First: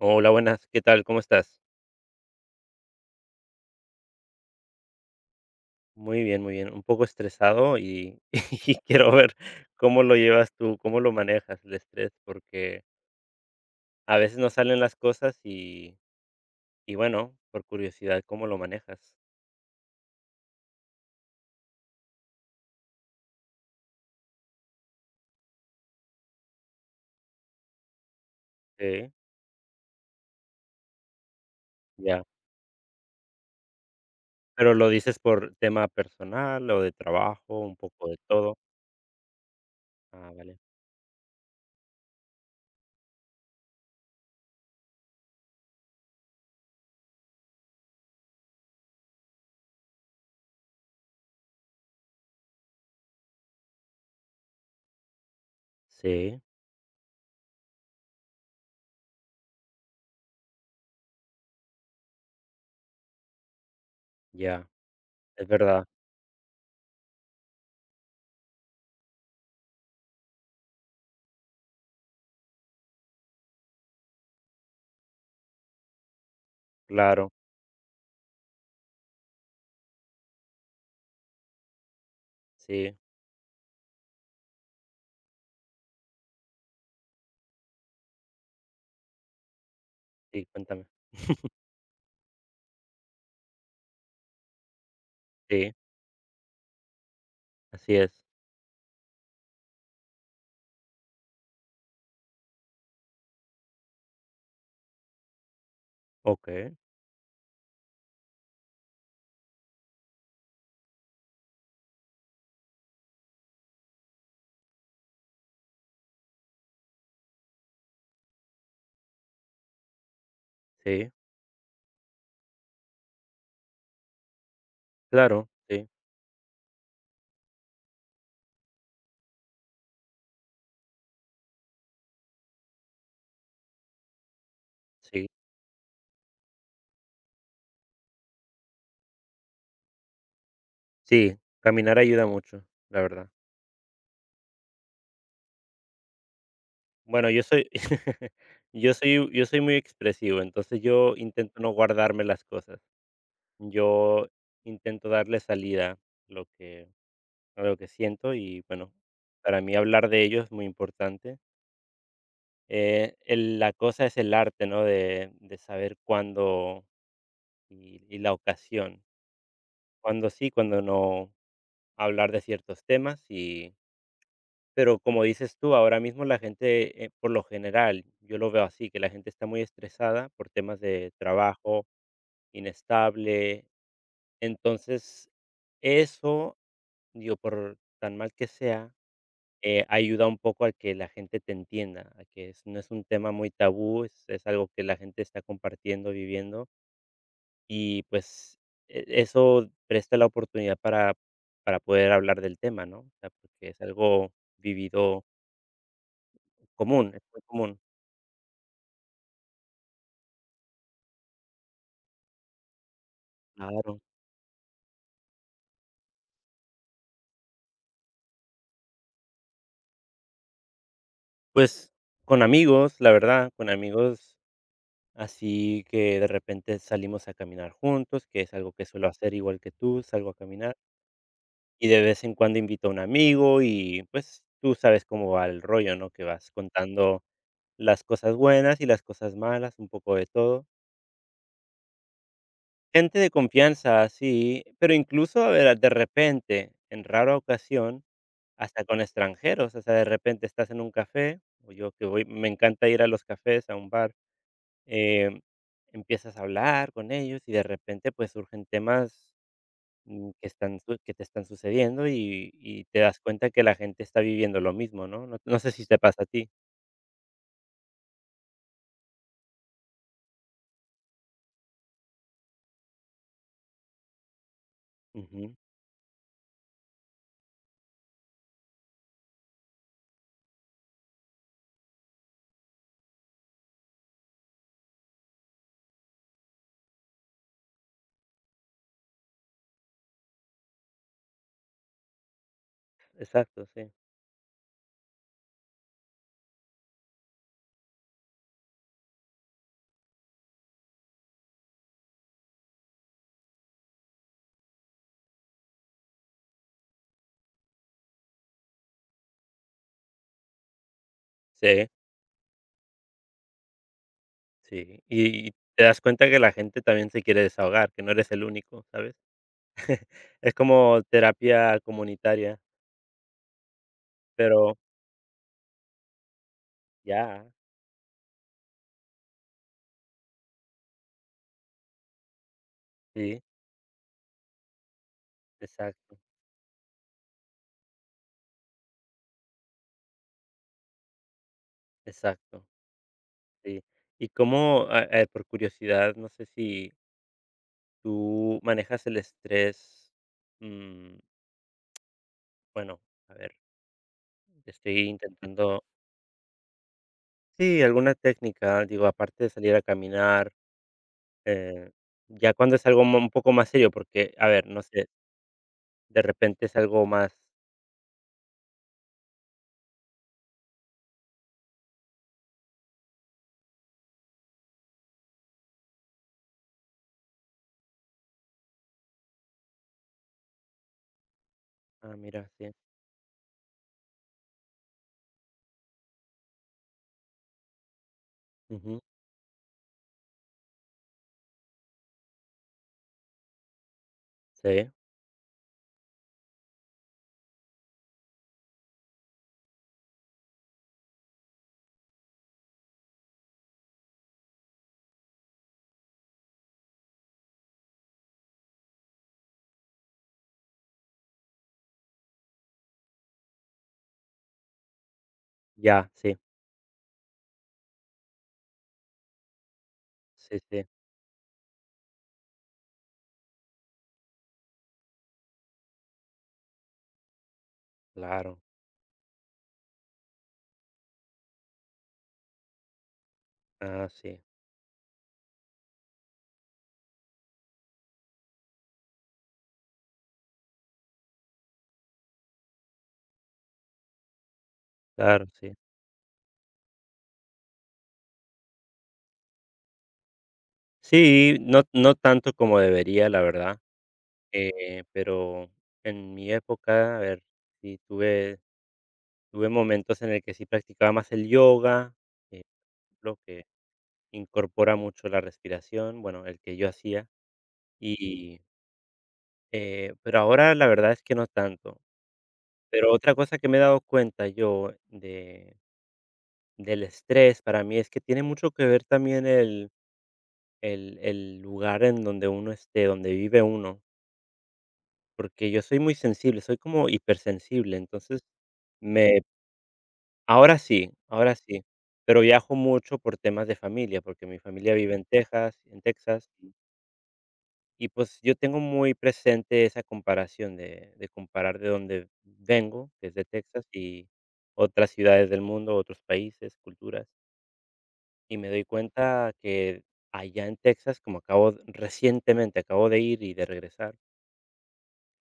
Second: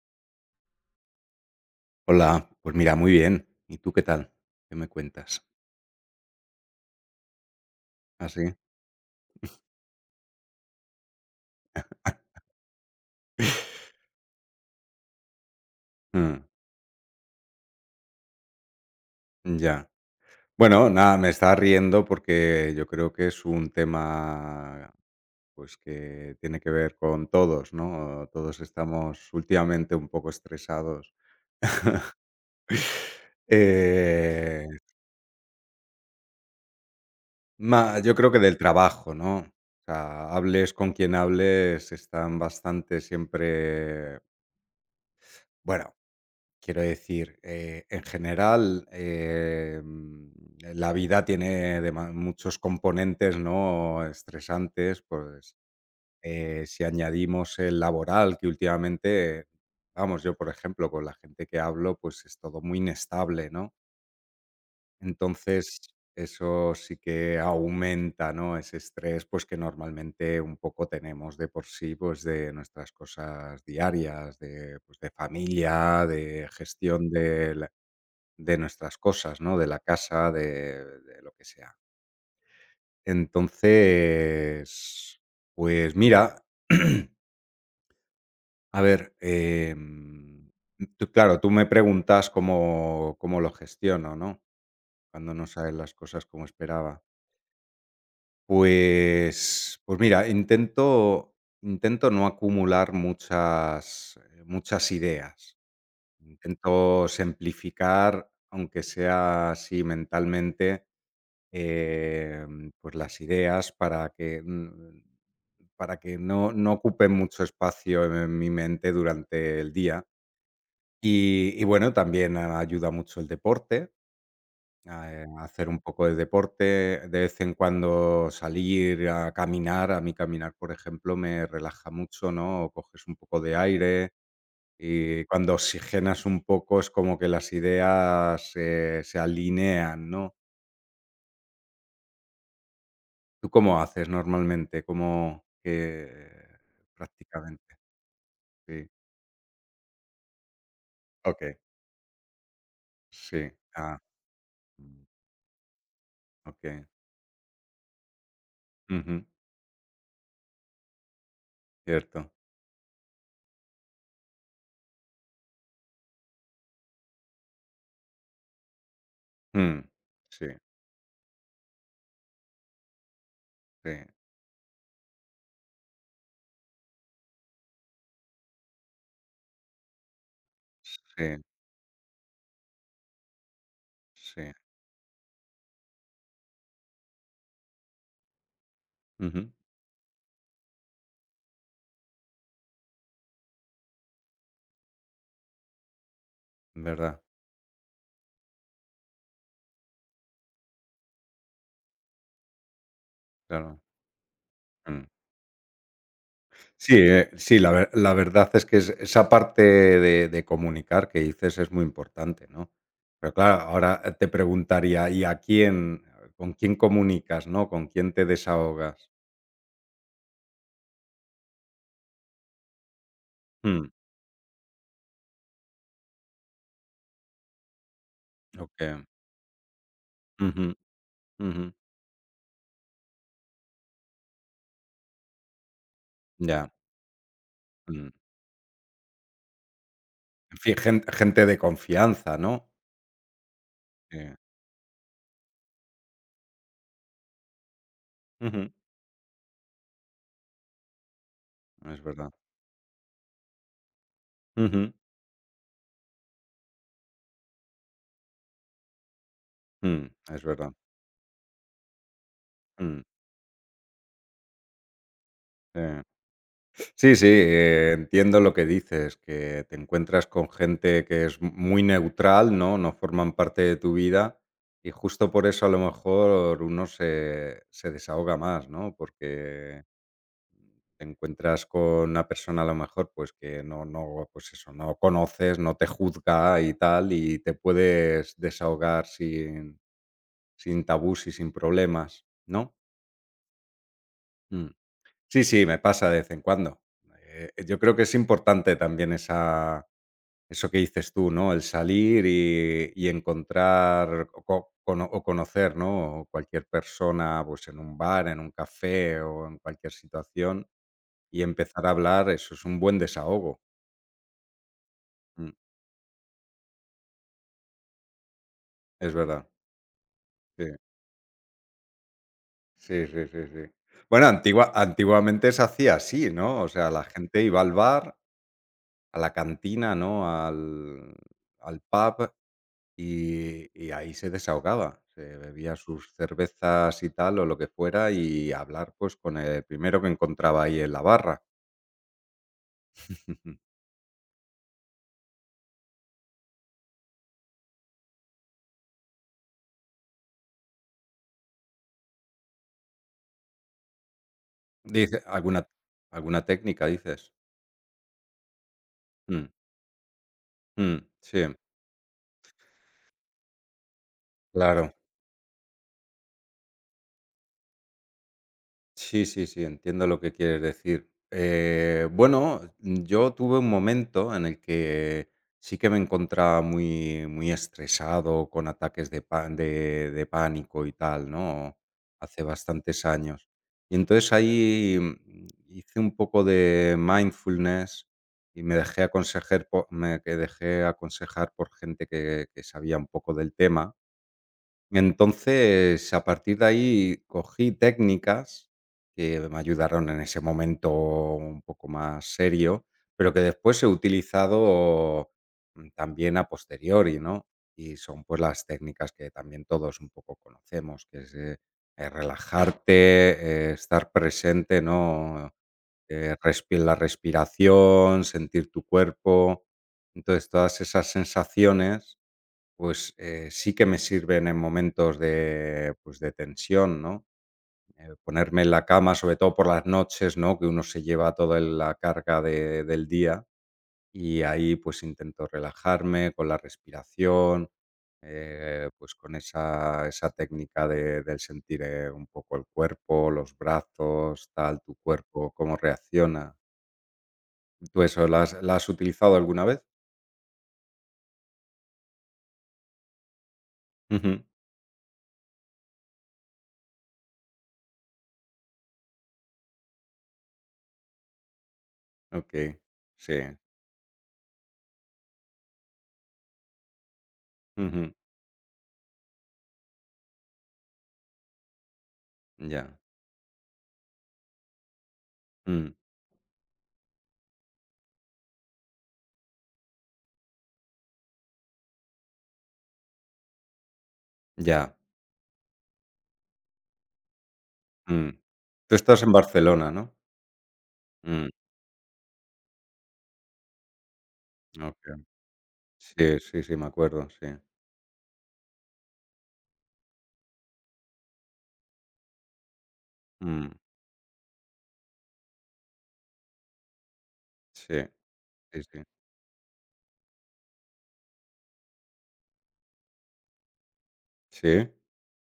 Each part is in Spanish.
Hola, buenas, ¿qué tal? ¿Cómo estás? Hola, pues mira, muy bien. ¿Y tú qué tal? ¿Qué me cuentas? Muy bien, muy bien. Un poco estresado y, Así, y quiero ver cómo lo llevas tú, cómo lo manejas el estrés, porque a veces no salen las cosas Mm, y bueno, por curiosidad, ¿cómo lo manejas? ya. Bueno, nada, me está riendo porque yo creo que es un tema, pues, que tiene que ver con todos, ¿no? Todos Sí, estamos últimamente un poco estresados. ya. Eh, Pero lo dices por tema personal o de trabajo, un poco yo de creo que todo. del trabajo, ¿no? O sea, Ah, vale. hables con quien hables, están bastante siempre, bueno, quiero decir, en general, la vida tiene muchos componentes, ¿no? Estresantes, pues Sí, si añadimos el laboral, que últimamente, vamos, yo por ejemplo, con la gente que hablo, pues es todo muy inestable, ¿no? ya. Es Entonces, verdad, eso sí que aumenta, ¿no? Ese estrés, pues que normalmente un poco tenemos de por sí, pues de nuestras cosas diarias, de, pues, de familia, de gestión claro. de nuestras cosas, ¿no? De la casa, de lo que sea. Sí, Entonces, pues mira, a ver, sí, cuéntame. tú, claro, tú me preguntas cómo lo gestiono, ¿no? Cuando no Sí, salen las cosas como esperaba. así es. Pues mira, intento no acumular muchas, muchas ideas. Ok, Intento simplificar, aunque sea así mentalmente pues las ideas para que, para que no, no ocupen mucho espacio en mi mente durante el día. sí, Y bueno, también ayuda mucho el deporte, a claro, hacer un sí, poco de deporte, de vez en cuando salir a caminar, a mí caminar, por ejemplo, me relaja mucho, ¿no? Coges un poco de aire y sí. cuando oxigenas un poco es como que las ideas se alinean, ¿no? Sí, caminar ayuda mucho, la verdad. ¿Tú cómo haces normalmente? ¿Cómo que Bueno, yo prácticamente? soy Sí. yo soy muy expresivo, entonces yo Okey. intento no guardarme las cosas. Sí. Ah, Yo mm, intento darle salida lo okey. que a lo que siento y, bueno, Ujú. para mí hablar de ello es muy importante. Cierto. El la cosa es el arte, ¿no?, de saber cuándo y la ocasión. Mm. Cuándo Sí, sí, cuándo no hablar de ciertos temas y. sí, Pero como dices tú, ahora mismo la gente, por lo general, yo lo veo así, que la gente está muy estresada por temas de sí, trabajo, inestable. sí. Entonces, eso, digo, por tan mal que sea, Ujú. Ayuda un poco a que la gente te entienda, a que no es un tema muy tabú, es algo que la gente está compartiendo, viviendo, Verdad, y pues eso presta la oportunidad para poder hablar del tema, ¿no? O sea, porque claro. es algo Mm. vivido Sí, común, es muy sí, común. La verdad es que es esa parte de comunicar que dices es muy importante, ¿no? Pero claro, Claro. ahora te preguntaría, ¿y a quién con quién comunicas, no? ¿Con quién te desahogas? Pues, con amigos, la verdad, con Mm, amigos así que de repente salimos a caminar juntos, que es algo que okey. suelo hacer igual que tú, salgo a Ujú. caminar, Ujú, y de vez en cuando invito a un amigo y, pues, tú sabes cómo va el rollo, ¿no? Que vas ya, contando las mm, cosas buenas y las cosas malas, un poco de en todo. fin, gente de confianza, ¿no? Gente de confianza, Eh, sí, pero incluso, a ver, de repente, en rara ocasión, ujú, hasta con extranjeros, o sea, de repente estás en un café, o yo es que voy verdad. me encanta ir a los cafés, a un bar. Ujú, Em, empiezas a hablar con ellos y de repente, pues, surgen temas, mm, es que verdad, están su que te están sucediendo y te mm, das cuenta que la gente está viviendo lo mismo, ¿no? No sé sí. si te pasa a ti. Sí, sí, entiendo lo que dices, que te encuentras con gente que es muy neutral, ¿no? No forman parte de tu vida y justo por Ujú. eso a lo mejor uno se, se desahoga más, ¿no? Porque te encuentras con una persona a lo mejor pues que no, no, pues eso, no conoces, no te juzga y tal, y te puedes desahogar sin, sin tabús y sin problemas, ¿no? Exacto, sí. Mm. Sí, sí, me pasa de vez en cuando. Yo creo que es importante también esa, eso que dices tú, ¿no? El salir y encontrar o, o conocer, ¿no? Cualquier persona, pues en un bar, en un café o en cualquier situación y empezar a Sí, hablar, eso es un buen desahogo. sí. Mm, Y te das cuenta que la gente también se quiere desahogar, que no eres el único, es ¿sabes? verdad. Es Sí, como terapia comunitaria, sí, sí, sí. Sí. Bueno, pero antiguamente se hacía así, ¿no? O sea, la gente ya, iba al bar a la cantina, ¿no? Al, al pub sí, y ahí se desahogaba. Se bebía sus exacto, cervezas y tal o lo que fuera y hablar pues con el primero que encontraba ahí en la barra. exacto, sí. Y cómo, ah, por curiosidad, no sé si ¿tú manejas el estrés? Mm, bueno, a ver, estoy Dice, alguna, intentando alguna técnica, dices. sí, alguna técnica, digo, aparte Mm, de salir a caminar, mm, sí, eh, ya cuando es algo mo un poco más serio, porque, a ver, no claro. sé, de repente es algo más. Sí, sí, sí, entiendo lo que quieres decir. Bueno, yo tuve un momento en el que sí que me encontraba muy, muy estresado, con ataques de, de pánico y tal, ¿no? Ah, Hace mira, sí, bastantes años. Y entonces ahí hice un poco de mindfulness y me ujú, dejé aconsejar por, me que dejé aconsejar por gente que sabía un poco del tema sí, entonces, a partir de ahí cogí técnicas que me ayudaron en ese momento un poco más serio, pero que después he utilizado, también a posteriori, ¿no? Y son, pues, las técnicas que también todos un poco conocemos, que es, relajarte, estar presente, ¿no? ya, sí, Respi la respiración, sentir tu cuerpo. Entonces, sí, todas sí, esas sensaciones pues, sí que me sirven en momentos de, pues, de tensión, ¿no? Claro, Ponerme en la cama, sobre todo por las noches, ¿no? Que uno se lleva toda el la carga de del día ah, sí, y ahí, pues, intento relajarme con la respiración, pues, con esa técnica de del sentir, un poco el cuerpo, los brazos, tal, tu claro, cuerpo, sí. cómo reacciona. ¿Tú eso la has utilizado alguna vez? Sí, no no tanto como debería, la verdad, Ujú. Pero en mi época, a ver, sí tuve. Tuve momentos en el que sí practicaba más el yoga, eh, Okey. lo Sí. que incorpora mucho la respiración, bueno, el que yo hacía, Ujú. y, pero ahora la verdad es que no tanto. Ya. Pero otra cosa que me he dado cuenta yo de Mm. del estrés para mí es que tiene mucho que ver también el el lugar en donde uno esté, donde vive uno, Ya, porque yo soy muy sensible, soy como hipersensible, mm. entonces Tú estás en me. Barcelona, ¿no? Mm, Ahora sí, pero viajo mucho por temas de familia, porque mi familia vive okey. En Sí, Texas, sí, sí, me acuerdo, sí. y pues yo tengo muy presente esa comparación de comparar de dónde vengo, que es de Mm, Texas, y otras ciudades del mundo, otros países, culturas, sí, y me sí, doy sí. cuenta que allá en Texas, como recientemente acabo de ir y de regresar, ¿Sí?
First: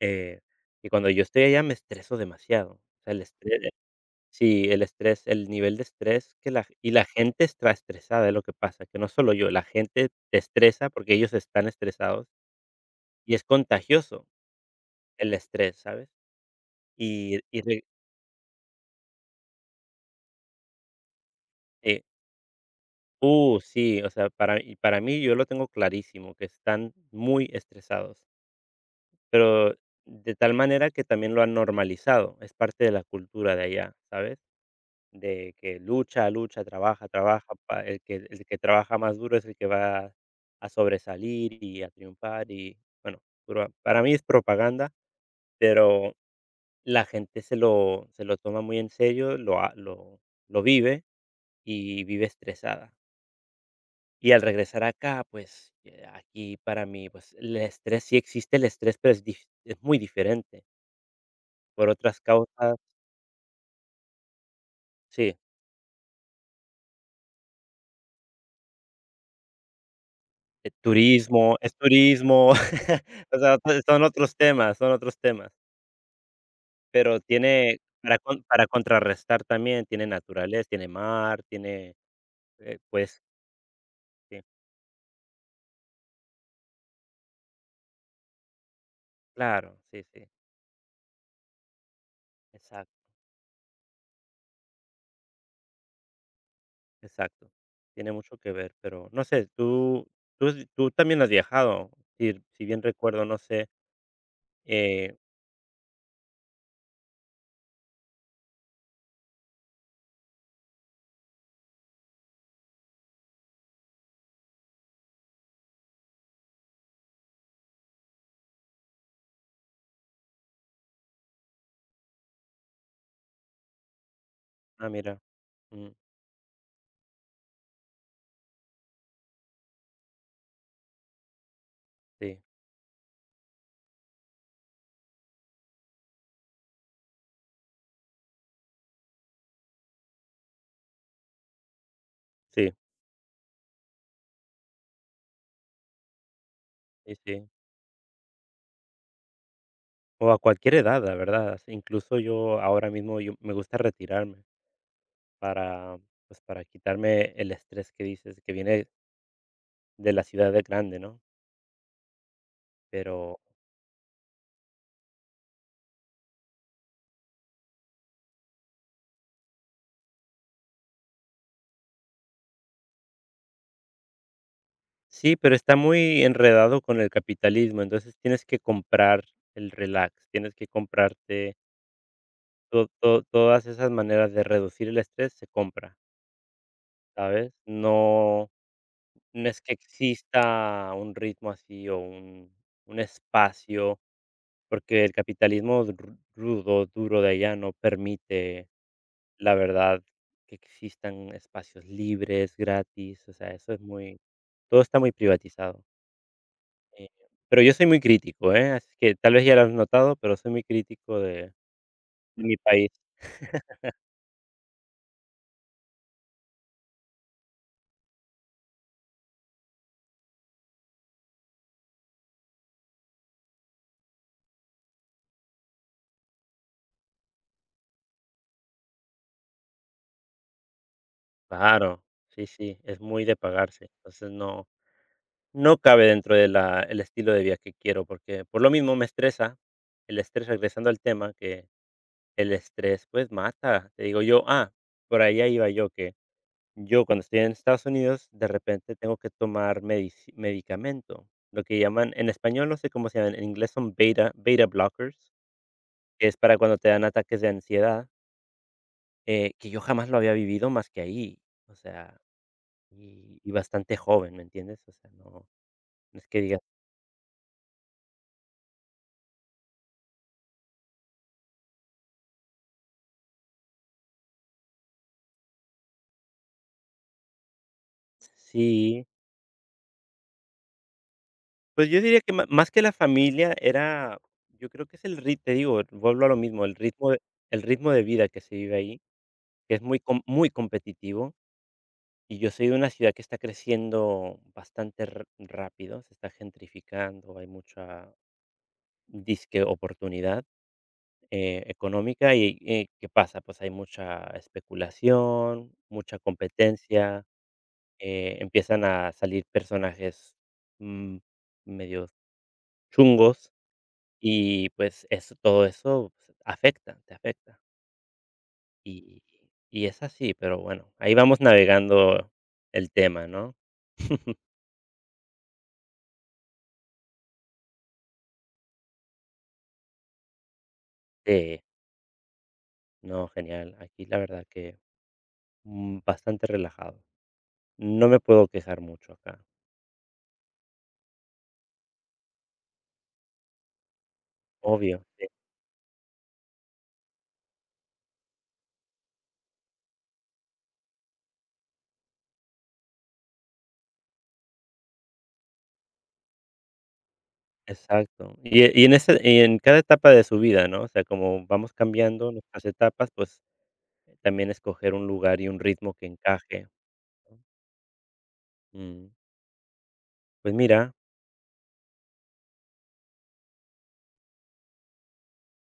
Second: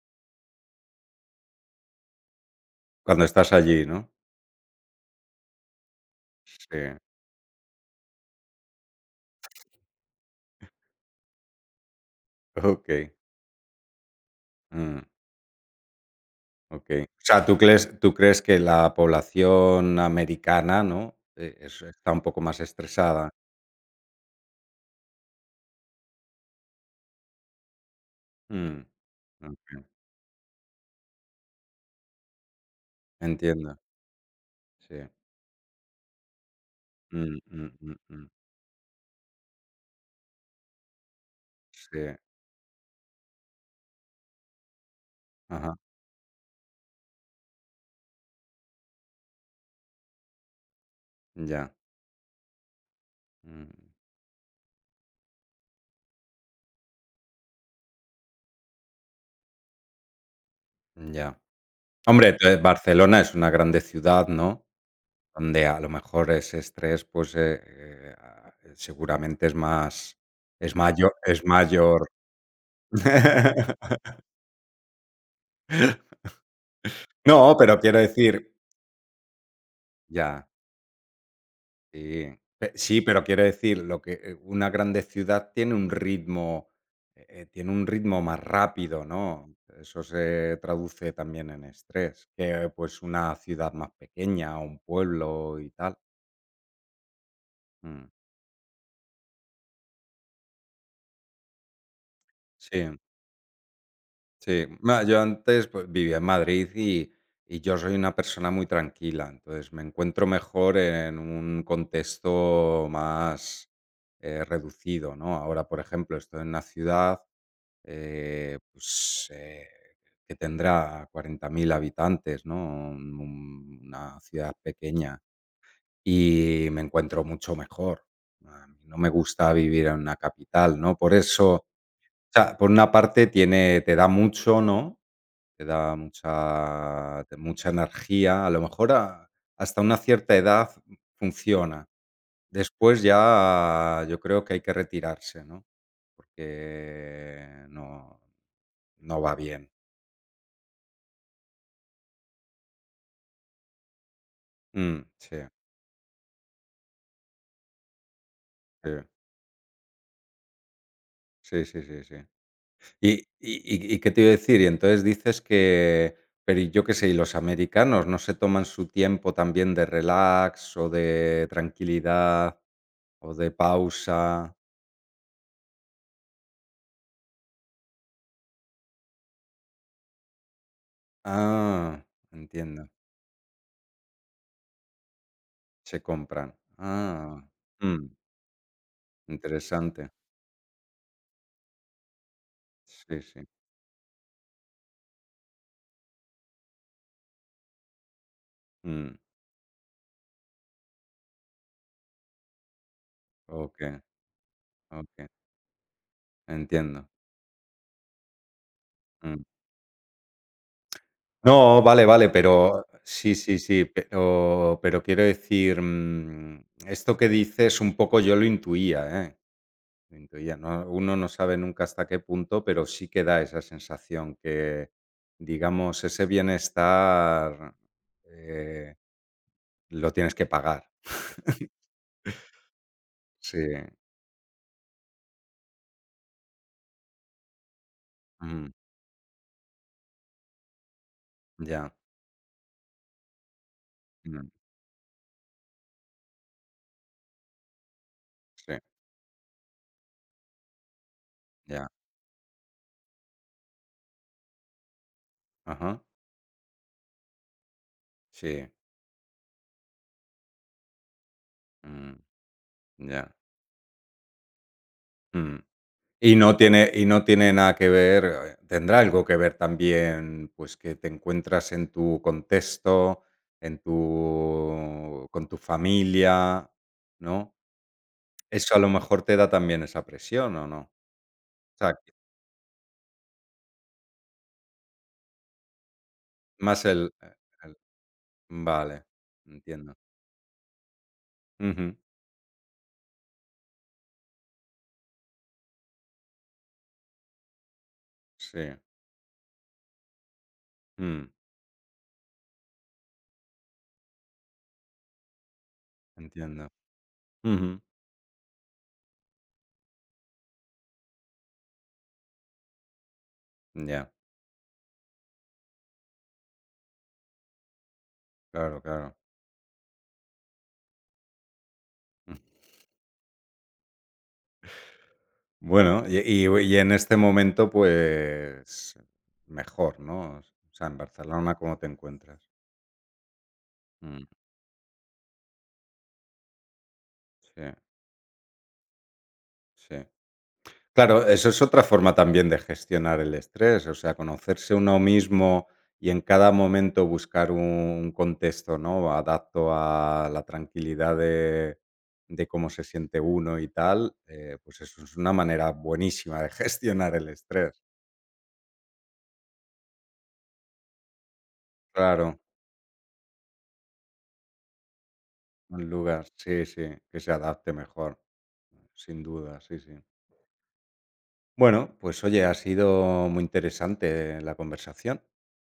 eh, que cuando yo estoy allá me estreso demasiado, o sea, el Cuando estás estre. allí, ¿no? Sí, el estrés, el nivel de estrés que Sí, la gente está estresada, es lo que pasa, que no solo yo, la gente te estresa porque ellos están estresados okey, y es contagioso mm, el estrés, ¿sabes? okey. O sea, Y re ¿tú crees que la población americana, ¿no?, es eh, está un poco más estresada? Sí, o sea, para mí, yo lo tengo clarísimo, que están muy estresados, Mm, pero okey, de tal manera que también lo han normalizado, es parte de la cultura de entiendo, allá, ¿sabes? sí. De que lucha, lucha, trabaja, Mm, trabaja, mm, pa mm, el que mm. el que trabaja más duro es el que va a sobresalir y a Sí, triunfar y, bueno, pura para mí es propaganda, ajá, pero la gente se lo toma muy en serio, lo ha lo vive ya, y vive estresada. mm, Y al regresar acá, pues, aquí para mí, pues, el estrés sí existe el estrés, pero es dif es muy diferente. ya. Por otras Hombre, causas Barcelona es una grande ciudad, ¿no? sí. Donde a lo mejor ese estrés, pues, seguramente es mayor, es Turismo, es mayor. turismo, o sea, pues, son otros temas, pero No, tiene pero quiero decir para contrarrestar también, tiene ya, naturaleza, tiene mar, tiene, sí. Pe sí, pues, pero quiero decir, lo que, sí, una grande ciudad tiene un ritmo más rápido, ¿no? claro, Eso sí, sí, se traduce también en estrés, que, pues, exacto, una ciudad más pequeña, o un pueblo y tal. exacto, Mm, tiene mucho que ver, pero no sé, tú tú has tú también has viajado, si si bien sí. recuerdo, no sé, Sí, ma eh. yo antes, pues, vivía en Madrid y yo soy una persona muy tranquila, entonces me encuentro mejor en un contexto más, reducido, ¿no? Ahora, por ejemplo, estoy en una ciudad, eh, pues, eh, que tendrá 40.000 habitantes, ¿no? Un una ciudad Ah, pequeña, mira, mm, y me encuentro mucho mejor. A mí no me gusta vivir en una capital, ¿no? Por eso, o sí, sea, por una parte tiene te da mucho, ¿no? Te mucha energía, a lo mejor a hasta una cierta edad funciona. sí, Después ya yo creo que hay que retirarse, ¿no? sí, sí, Porque no no va bien. o a cualquier edad, la verdad, incluso yo ahora mismo yo me gusta retirarme. Mm, sí, Para, pues, para quitarme el estrés que dices, que viene sí, de la ciudad de grande, ¿no? sí, sí, sí, sí. Y Pero y, ¿qué te iba a decir? Y entonces dices que, pero y yo qué sé, ¿y los americanos no se toman su tiempo también de relax o de tranquilidad o de pausa? sí, pero está muy enredado con el capitalismo, entonces tienes que comprar el relax, tienes que comprarte Ah, entiendo. to to todas esas maneras de reducir el estrés se compra, Se compran. Ah, ¿sabes? mm, No no es que interesante. exista un ritmo así o un Sí, sí, espacio, porque el capitalismo ru rudo, duro de allá no permite. mm, La verdad, que existan espacios libres, gratis, o sea, eso es okey, muy todo está muy okey, privatizado. entiendo, Eh, pero yo soy muy crítico, ¿eh? Así que tal mm. vez ya lo has notado, pero soy muy crítico No, vale, vale, de mi pero país. sí, sí, sí, pero quiero decir, esto que dices un poco yo lo intuía, ¿eh? Lo intuía, no uno no sabe nunca hasta qué punto, pero sí que da esa sensación que, digamos, ese bienestar, eh, lo tienes que pagar. Claro, sí, sí, es muy de Sí, pagarse. Entonces no no cabe dentro de la el estilo de vida que quiero, porque por lo mm, mismo me estresa, el estrés, regresando al tema, que ya, el estrés, pues, mata. Te digo yo, mm. ah, por allá iba yo que. Yo cuando estoy en Estados Unidos, de Sí, repente tengo que tomar medici medicamento, lo que ya, llaman en español, no sé cómo se llaman, en inglés son beta blockers, ajá, que es para cuando te dan ataques de ansiedad, sí, que yo jamás lo había vivido más que ahí, o mm, sea, ya, y bastante joven, ¿me entiendes? O sea, no mm. no es que diga Y no tiene nada que ver, tendrá algo que ver también, pues, que te encuentras en tu contexto, en tu familia, ¿no? Eso a lo sí, mejor te da también esa presión, ¿o no? O pues sea, yo que diría que ma más que la familia era, yo creo que es el ri te digo, vuelvo a lo mismo, más el e el el ritmo de vida que se vive vale, ahí, que es entiendo. muy com muy competitivo. Ujú, Y yo soy de una ciudad que está creciendo bastante rápido, se está gentrificando, hay mucha sí, disque oportunidad mm, económica y ¿qué pasa? Pues hay mucha especulación, mucha entiendo. competencia, Ujú, empiezan a salir personajes mm, medio chungos ya, y pues eso, todo eso pues, afecta, te afecta. claro, claro. Y, y es así, pero bueno, ahí vamos navegando el tema, ¿no? Bueno, y en este momento, pues, mejor, ¿no? O sea, en Barcelona, Sí. ¿cómo te encuentras? No, genial. Aquí la Mm, verdad que, mm, bastante relajado. sí, No me puedo quejar mucho acá. sí. Claro, eso es otra forma también de gestionar el estrés, o sea, conocerse uno Obvio, sí, mismo y en cada momento buscar un contexto, ¿no? Adapto a la tranquilidad de cómo se siente uno y tal, pues eso es una manera buenísima de gestionar el estrés. exacto. Y en ese y en cada etapa de su vida, ¿no? O sea, como vamos cambiando Claro. nuestras etapas, pues, también escoger un lugar y un Un ritmo que lugar, encaje, sí, ¿no? sí, que se adapte mejor, Mm, sin duda, sí, sí. pues mira, Bueno, pues oye, ha sido muy interesante la conversación,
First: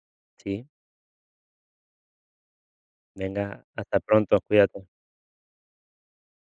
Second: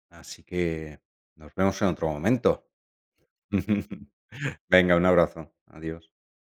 así sí, que nos vemos en otro momento. venga, hasta pronto, cuídate. Venga, un abrazo, adiós.